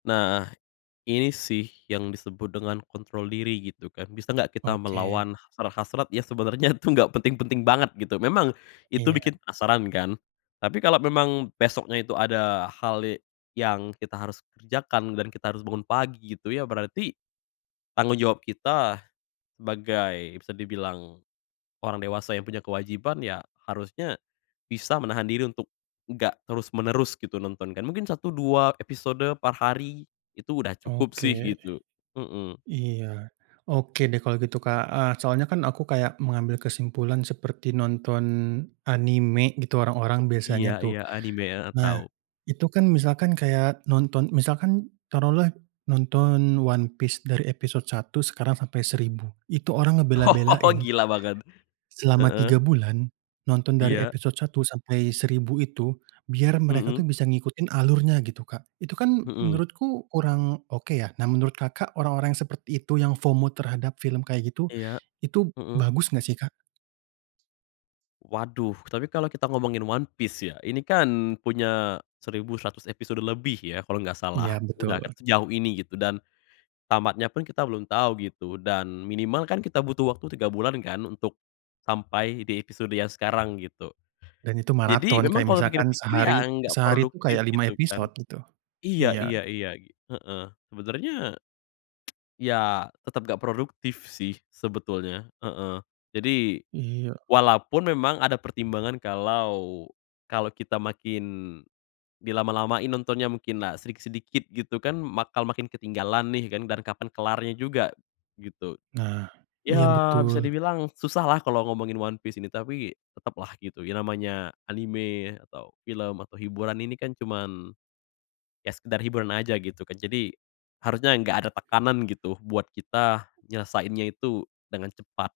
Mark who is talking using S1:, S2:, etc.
S1: Nah ini sih yang disebut dengan kontrol diri gitu kan, bisa enggak kita
S2: Oke.
S1: melawan hasrat-hasrat yang sebenarnya itu enggak penting-penting banget gitu. Memang itu
S2: Iya.
S1: bikin penasaran kan, tapi kalau memang besoknya itu ada hale yang kita harus kerjakan dan kita harus bangun pagi gitu ya, berarti tanggung jawab kita sebagai bisa dibilang orang dewasa yang punya kewajiban ya harusnya bisa menahan diri untuk enggak terus-menerus gitu nonton kan. Mungkin 1, 2 episode per hari itu udah cukup sih
S2: Oke.
S1: gitu. Mhm.
S2: Iya. Oke deh kalau gitu, Kak, heeh, soalnya kan aku kayak mengambil kesimpulan seperti nonton anime gitu orang-orang
S1: Iya
S2: biasanya
S1: iya
S2: tuh.
S1: anime, heeh,
S2: Nah
S1: tau.
S2: itu kan misalkan kayak nonton misalkan taruhlah nonton One Piece dari episode 1 sekarang sampai 1000, itu orang
S1: Oh,
S2: ngebela-belain
S1: gila banget,
S2: selama
S1: heeh.
S2: 3 bulan nonton dari
S1: Iya.
S2: episode 1 sampai 1000 itu biar mereka
S1: Mhm.
S2: tuh bisa ngikutin alurnya gitu, Kak. Itu kan
S1: Mhm.
S2: menurutku kurang oke ya. Nah menurut Kakak, orang-orang yang seperti itu yang FOMO terhadap film kayak gitu,
S1: Iya,
S2: itu
S1: mhm.
S2: bagus enggak sih, Kak?
S1: Waduh, tapi kalo kita ngomongin One Piece ya, ini kan punya 1100 episode lebih ya kalo enggak
S2: Iya
S1: salah, udah ket
S2: betul.
S1: sejauh ini gitu dan tamatnya pun kita belum tau gitu dan minimal kan kita butuh waktu 3 bulan kan untuk sampai di episode yang sekarang gitu.
S2: Dan itu
S1: Jadi
S2: maraton.
S1: memang
S2: Kayak
S1: kalo
S2: misalkan
S1: pikir-pikir iya
S2: sehari
S1: enggak
S2: sehari tuh
S1: produktif
S2: kayak 5
S1: gitu kan.
S2: episode gitu.
S1: Iya
S2: Iya.
S1: iya iya iya, heeh. Sebenarnya iya tetap enggak produktif sih sebetulnya, heeh. Jadi
S2: Iya.
S1: walaupun memang ada pertimbangan kalau kalau kita makin di lama-lamain nontonnya, mungkinlah sedikit-sedikit gitu kan, bakal makin ketinggalan nih kan dan kapan kelarnya juga gitu.
S2: Nah, iya
S1: Iya bisa
S2: betul.
S1: dibilang susahlah kalau ngomongin One Piece ini, tapi tetaplah gitu ya namanya anime atau film atau hiburan ini kan cuman ya sekedar hiburan aja gitu kan. Jadi harusnya enggak ada tekanan gitu buat kita nyelesainnya itu dengan cepat.